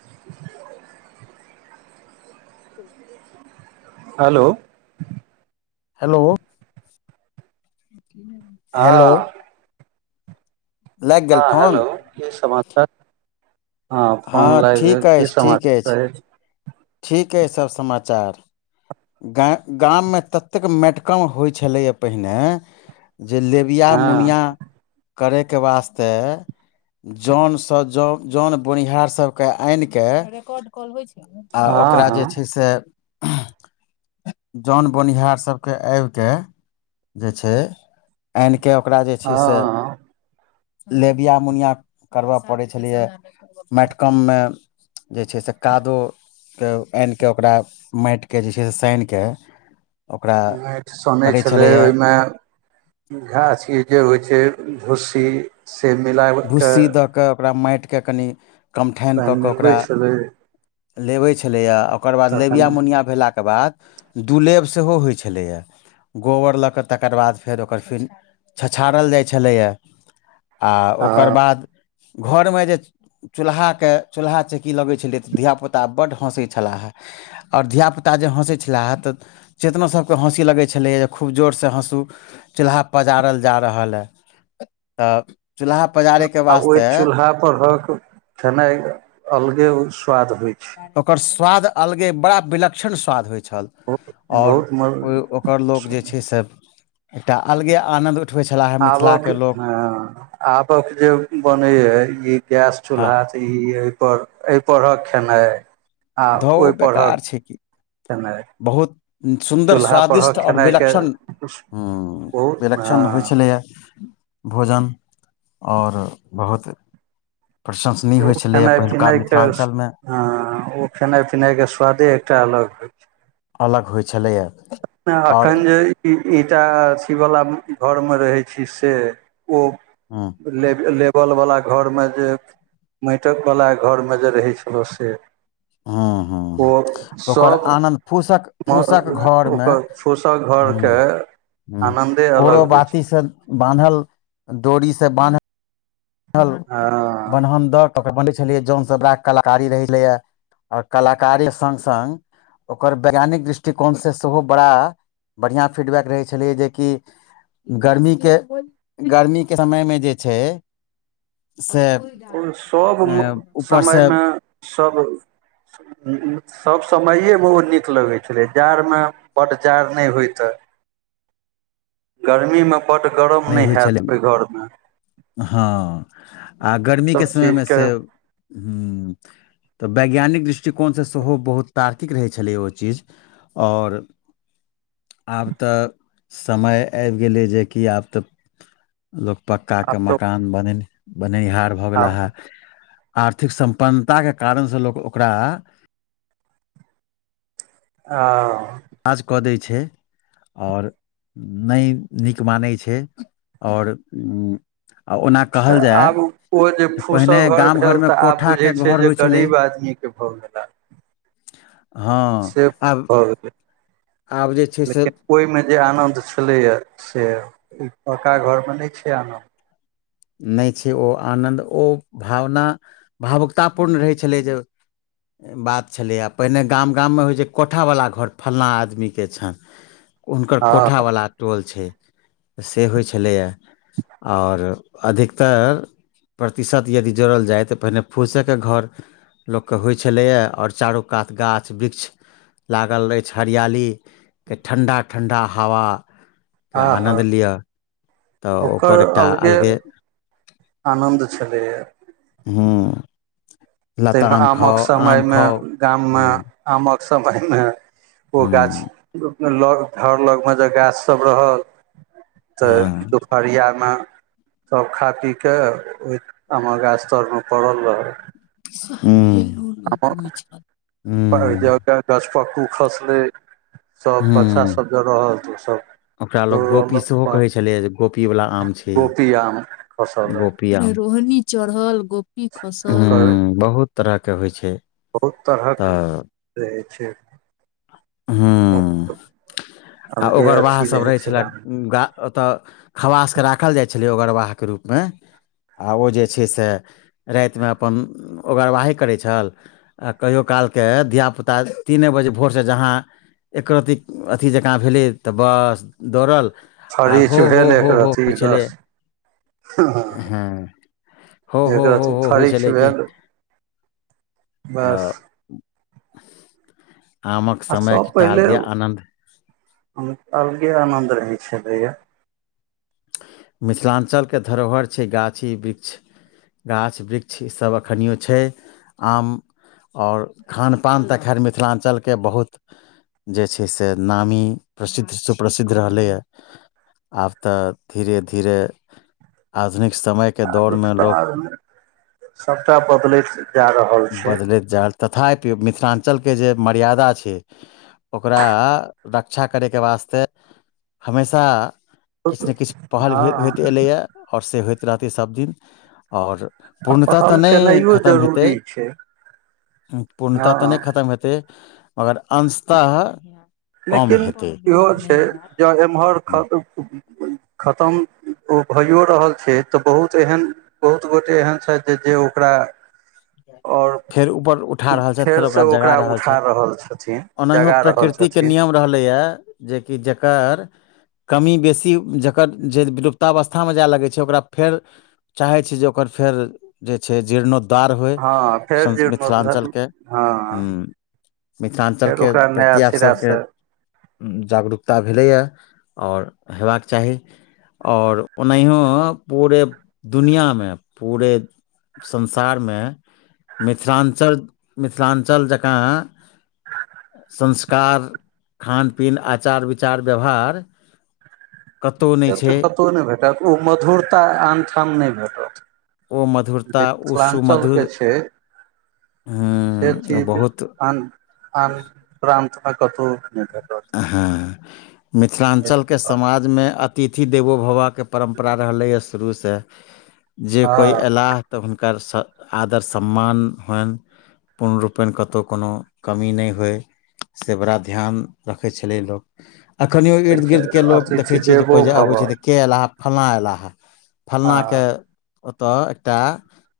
[inaudible] [inaudible] Hello hello hello हाँ लागि गेल हँ फोन हेलो की समाचार हँ फोन लागि गेल ठीक की अछि ठीक समाचार अछि रहैत छै ठीक अय सब समाचार गा गाममे ततेक मेटकम होइ छलैय पहिने जे लेब बियाह मुनिया हँ करैके वास्ते जन जन बोनिहार सबके आनि के आ हँ ओकरा हँ जे छै से जन बोनिहार सभके आबिकऽ जे छै आनि कऽ ओकरा जे छै से हँ लेबिया मुनिया करबय पड़ैत छलैए माटिकममे जे छै से कादो तऽ आनि कऽ ओकरा माटिकेँ जे छै से सानि कऽ ओकरा माटि सनै करै छलै छलैए ओहिमे घासके जे होइ छै भूस्सी से मिला कऽ भुस्सी दऽ कऽ ओकरा माटिकेँ कनि कमठानि तहन कऽ कऽ मिलबै ओकरा छलै लेबै छलैए ओकर बाद तखन लेबिया मुनिया भेलाके बाद दुलेब सेहो होइत छलैए गोबर लऽ कऽ तकर बाद फेर ओकर फेर छछाड़ल जाइ छलैए आ ओकर बाद घरमे जे चूल्हाके चूल्हा चकी लगैत छलै तऽ धियापुता बड्ड हँसैत छलाह हे आओर धियापुता जे हँसैत छलाहे तऽ चेतना सभकेँ हँसी लगै छलैए जे खूब जोरसँ हँसू चूल्हा पजारल जा रहल हइ तऽ चूल्हा पजारैके आ ओहि वास्ते चूल्हापरक खेनाइ अलगे स्वाद होइत छै ओकर स्वाद अलगे बड़ा विलक्षण स्वाद होइत छल आओर बहुत म ओ ओकर लोक जे छै से एकटा अलगे आनन्द उठबै छलाहे आबऽके मिथिलाके लोक हँ आबक जे बने ये ई गैस हँ चूल्हा तऽ ई पर बनि कऽ परक खेनाइ आ धौ ओहि पढ़क बेकार छै की खेनाइ बहुत सुन्दर चूल्हा स्वादिष्ट परहक आओर खेनाइके विलक्षण ह बहुत विलक्षण होइ हँ छलैए भोजन आओर बहुत प्रशंसनीय होइ छलैए पहिलुका मिथिलाञ्चलमे ह ओ खेनाइ पिनाय के स्वादे एकटा अलग ह अलग होइ छलैए आओर एखन जे ई ईटा अथीवला घरमे रहै छी से ओ हँ लेबल वाला घर में जे माटिकवला घरमे जे रहै छलऽ से ह ह ओ ओकर सभ आनन्द फूसक फूसक घर पर मे ओकर फूसक घरके आनन्दे कोरो अलग होइ बाती छै बान्हल डोरी से बान्हल बानहल हँ बन्हधन दऽ कऽ ओ बनेै छलियै जोन सब ब कलाकारी रहै छलैय आओर कलाकारी संग संग ओकर वैज्ञानिक दृष्टिकोणसँ सेहो बड़ा बढ़िआँ फीडबैक रहै छलै जेकि गर्मीके गर्मीके समयमे जे छै से ओ सब अ ऊपरसँ समयमे सब सभ समैए बहुत नीक लगैत छलै जाड़मे ब्ड जाड़ नहि होइत तऽ गर्मीमे बड् गरम नहि होइ छलै हैत ओहि घरमे हँ आ गर्मीके ईसभ समयमे चीजके से ह तऽ वैज्ञानिक दृष्टिकोणसँ सेहो बहुत तार्किक रहै छलै ओ चीज आओर आब तऽ समय आबि गेलै जेकि आब तऽ लोक आब पक्काके तऽ मकान बने बनैहार भऽ गेला आब हे आर्थिक सम्पन्नताके कारणसे लोक ओकरा आ काज कऽ दै छै आओर नइ नीक मानै छै आओर आ ओना त कहल जाय आब ओ जे तऽ पहिने फूसक घर गाम भेल घरमे तऽ आब कोठाके बुझै छै घर होइ जे छलै गरीब आदमी के घर भेलाऽ हँ आब भऽ आब जे छै से ओइमे जे आनन्द छलैय से पका घरमे नहि छै आनन्द नइ छै ओ आनन्द ओ भावना भावुकताापूर्ण रहै छलै जे बात छलै पहिने गाम गाममे होइ छै कोठावला घर फलाँ आदमीके छनि [inaudible] हुनकर हँ कोथावला टोल छै से होइ छलैए आओर अधिकतर प्रतिशत यदि जोड़ल जाय तऽ पहिने फूसेके घर लोकके होइ छलैए आओर चारू कात गाछ वृक्ष लागल अछि हरिियालीके ठण्डा ठण्डा हवा के आह आनन्द लिअ ओकर अलगे आनन्द छलैएा हूं तइमे आमक आम समयमे खाउ गाममे हुँ आमक समयमे ओ गाछ हुँ लग घर लग मे जे गाछ सब रहल हँ तऽ अरियामे सब खा पीकेऽ ओइ आम गाछ्तरमे पड़ल रहल आमक हूं जे हूं गछपक्कू खसलै सब हुँ बच्चासभ जे रहल तऽ ओसभ ओकरा लोग गोपी सेहो कहै छलै जे गोपी वाला आम छै गोपी आम खसल रहै गोप पीआम रोहनी चढ़ल गोपी खसल ओकर बहुत तरह के होइ छै बहुत तरहक तऽ रहै छै हुँ आ अलगे ओगरवाह अथी सभ रहै छै छला गा ओतय खवासके राखल जाइ छलै ओगरवाहके रूपमे आ ओ जे छै से रातिमे अपन ओगरवाही करै छल आ कहियो काल के धिया पुता तीने बजे भोर से जहां एको रती अथी जे काँ भेलै तऽ बस दौड़ल आर फरिच हो हो भेले हो हो एकरत्ति होइ छलै बस ह हँ हो हो हो एकरत्ति हो होइ फड़िछ छलै कि भेल बस तऽ आमक आ समय सब के एकटा पहिले अलगे आनन्द अलगे आनद रहै छलय या मिथिलाञ्चलके धरोहर छै गाछी वृक्ष गाछ वृक्ष ईसभ एखनिओ छै आम आओर खानपान तऽ खैर मिथिलाञ्चलके बहुत जे छै से नामी प्रसिद्ध सुप्रसिद्ध रहलैए आब तऽ धीरे धीरे आधुनिक समय आब सभटा बदलैत जा रहल छै बदलैत जाय, तथापि मिथिलांचलक जे मर्यादा छै ओकरा रक्षा करयके वास्ते हमेशा किछु नहि किछु पहिने हँ सेहो होइत एलैए आओर से सभदिन होइत रहतै। आ पूर्णतः पहल तऽ नइ केनाइयो खतम हेतै जरूरी छै पूर्णतः हँ तऽ नहि खतम हेतै मगर अंशतः कम लेकिन हेतै इहो छै जँ एमहर ख खतम ओ भइयओ रहल छै त बहुत एहन बहुत गोटे एहन छथि जे ओकरा ओर फेर ऊपर उठा रहल छथि फेर फेरसँ जगा ओकरा छथि उठा रहल छथिन ओनाहियो जगा रहल प्रकृति छथिन। के नियम रहलए जेकि जेकर कमी बेसी जे किछु विलुप्तावस्थामे जाय लगैत छै, ओकरा फेर चाहैत छी जे ओकर फेरसँ जीर्णोद्धार हो। हँ फेर समस जीर्णोद्धार मिथिलांचल के हँ मिथिलांचल फेर के ओकरा नया प्रतियास सिरासँ सभके से जागरूकता भेलैए आओर हयबाक चाही आओर ओनाहिओ पूरे दुनियाँ मे पूरे संसारमे मिथिलांचल मिथिलांचल जकाँ संस्कार खान पीन आचार विचार व्यवहार कतहु नहि इए छै तऽ कतहु नहि भेटत ओ मधुरता आनठाम नहि भेटत ओ मधुरता जे ओ मिथिलांचल सुमधुर के छै एक हँ चीज बहुत आन आन अन्तमे कतौ नहि भेटत [unintelligible] हँ मिथिलांचल के समाजमे अ तिथि देवो भवबाके परम्परा रहलैए शुरूसँ जे कोई हँ अयलाह त हुनकर सँ आदर सम्मान होइन पूर्णरूपेण कतहु कोनो कमी नहि होइ, से पर बहुत ध्यान देल जाइत अछि। रखैत छलै लोक, एखनियो इर्द गिर्दक लोक अतिथि देखैत छी जे कोइ देवो जे भव आबैत छै तऽ के एलै हे, फलाना एलै हे, आ फलाना के ओतऽ एकटा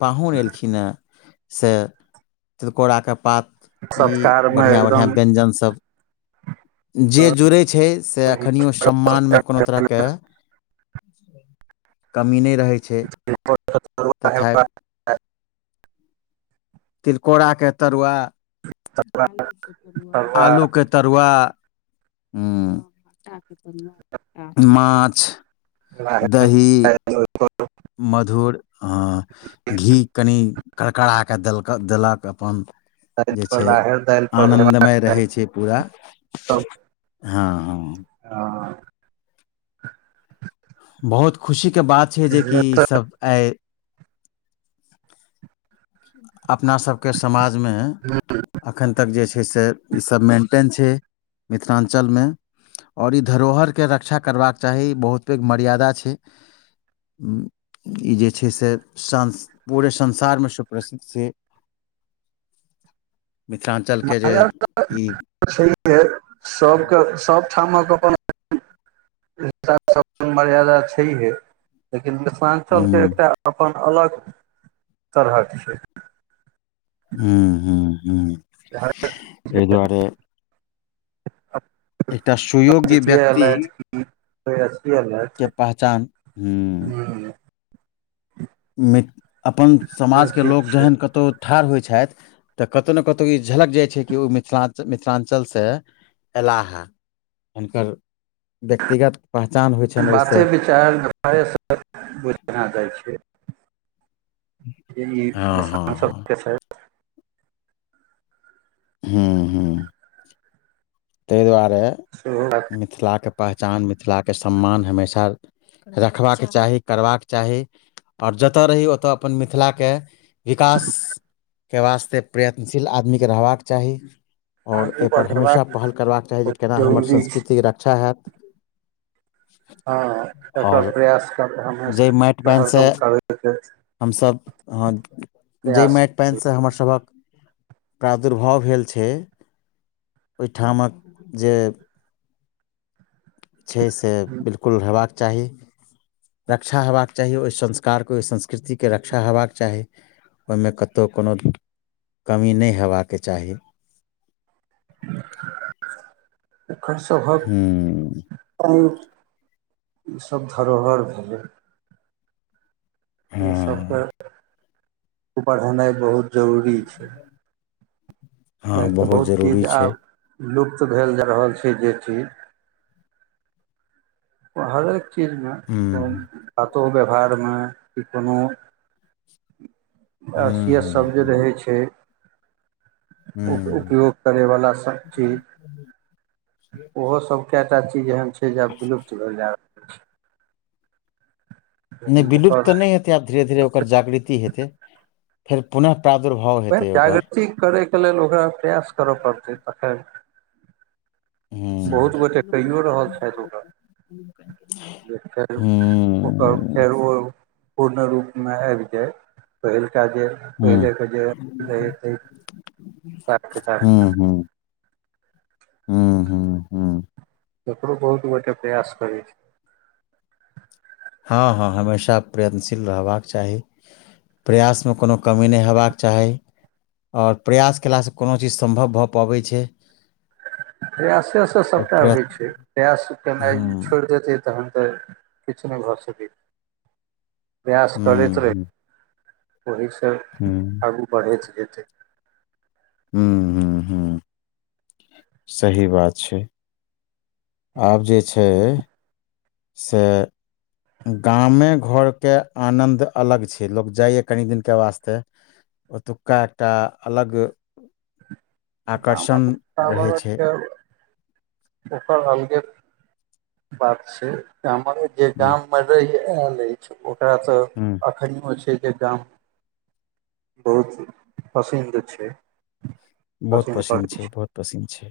पाहुन एलखिन हँ से तिलकोराके पात ई सत्कारमे बढ़िया बढ़िया एकदम व्यंजन सभ जे जुड़ै छै से अखनियो सम्मानमे कोनो तरहके कमी न रहे छै। तथा तिलकोराके तरुआ। राहैर आलुक तरुआ माछ दही मधुर हँ घी कनि करकरा क देलका देलक अपन जे छै। दालि पर हेबाक आनन्दमय चाही रहै छै। पूरा हँ हँ आ बहुत खुशीके बात छै। जेकि पहिले तऽ ईसभ आइ अपनासभके समाजमे एखन तक जे छै। से ईसब मेन्टेन छै। मिथिलांचलमे ओर ई धरोहर के रक्षा करबाक चाही ई बहुत मर्यादा छै। ई जे छै से तऽ संसारभरिमे एहन अछि। प्रसिद्ध छै। मिथिलांचलके जे ई सह हइ सभके सभठामक अपन [unintelligible] सभ मर्यादा छै हे लेकिन मिथिलांचलके हूँ एकटा अपन अलग तरहके छै हू हू हू ह एहि दुआरे एकटा सुयोग्य अतिथि एल व्यक्ति की अथी एल के पहचान हं मि अपन से समाजके ठीक लोक छै जहन कतहु ठार होइ छै तऽ कतो ने कतो ई झलक जाइ छै कि ओ मिथिलांच मिथिलांचलसँ अयलाह हें हुनकर व्यक्तिगत पहचान होइ छनि ओहिसँ च दुआरेसँ बुझना जाइ छै हँ हँ सान हँ सब [unintelligible] हूं हूं ताहि दुआरे सेहो मिथिलाके पहचान मिथिलाके सम्मान हमेशा रखबाक चाही करबाक चाही आओर जतय रही ओतय अपन मिथिलाके विकासके वास्ते प्रयत्नशील आदमीकेँ रहबाक चाही और आगू एहिपर बढ़ेबाक हमेशा पहल करबाक चाही जे केना हमर जरूरी छै संस्कृतिक रक्षा हैत हँ एकर आओर प्रयास कर कऽ हमे जाहि माटि पानिसँ हरदम करबैके हमसभ हँ जहिमे पानिसँ हमरसभक प्रादुर्भाव भेल छै ठां हमर जे छै से बिलकुल हेबाक चाही रक्षा हेबाक चाही ओहि संस्कारके ओहि संस्कृतिके रक्षा हेबाक चाही ओहिमे कतहु कोनो कमी नहि हेबाक चाही एकर सभक हूँ प ईसभ धरोहर भेलै ई सबके हँ उपर होनाइ बहुत जरूरी छै हँ किएकि तऽ बहुत जरूरी चीज छै आब लुप्त भेल जा रहल छै जे चीज हरेक चीजमे हूँ बातो व्यवहारमे कि कोनो हूँ हूँ असियतसभ जे हूँ रहै छै उ हूँ उपयोग करैवला सब चीज ओहो सब कएटा चीज एहन छै जे आब विलुप्त भेल जाय नहि लेकिन विलुप्त त न नहि ओकर हेते आब धीरे धीरे ओकर जागृति हेते फेर पुनः प्रादुर्भाव हे जागृति करैके लेल ओकरा प्रयास करऽ पड़तै तऽ फेर बहुत हूँ गोटे कइओ रहल छथि ओकरा जे हूँ ओर हूँ फेर ओ पूर्ण रूपमे आबि जाइ पहिलका जे हूँ पहिले के जे हिसाब हूँ किताबमे हूँ हूँ हूँ तकरो बहुत गोटे प्रयास करै छै हँ हँ हमेशा प्रयत्नशील रहबाक चाही प्रयासमे कोनो कमी नहि हेबाक चाही आओर प्रयास कयलासँ कोनो चीज सम्भव भऽ पबै छै प्रयासेसँ आओर सभटा प्र होइ छै प्रयास केनाइ हूँ छोड़ि देतै तहन तऽ किछु नहि भऽ सकै प्रयास हूँ करैत हूँ रहै ओहिसँ हूँ आगू बढ़ैत जेतै हूं हूं हूं सही बात छै आब जे छै से गामे घरके आनन्द अलग छै लोक जाइए कनि दिनके वास्ते ओतुका एकटा अलग गामक आकर्षण रहै छै वातावरणके ओकर अलगे बात छै हमर जे हूँ गाम मे रहि आयल अछि ओकरा तऽ हूँ एखनओ छै जे गाम बहुत पसिन्द छै बहुत पसिन्न छै बहुत पसिन्न छै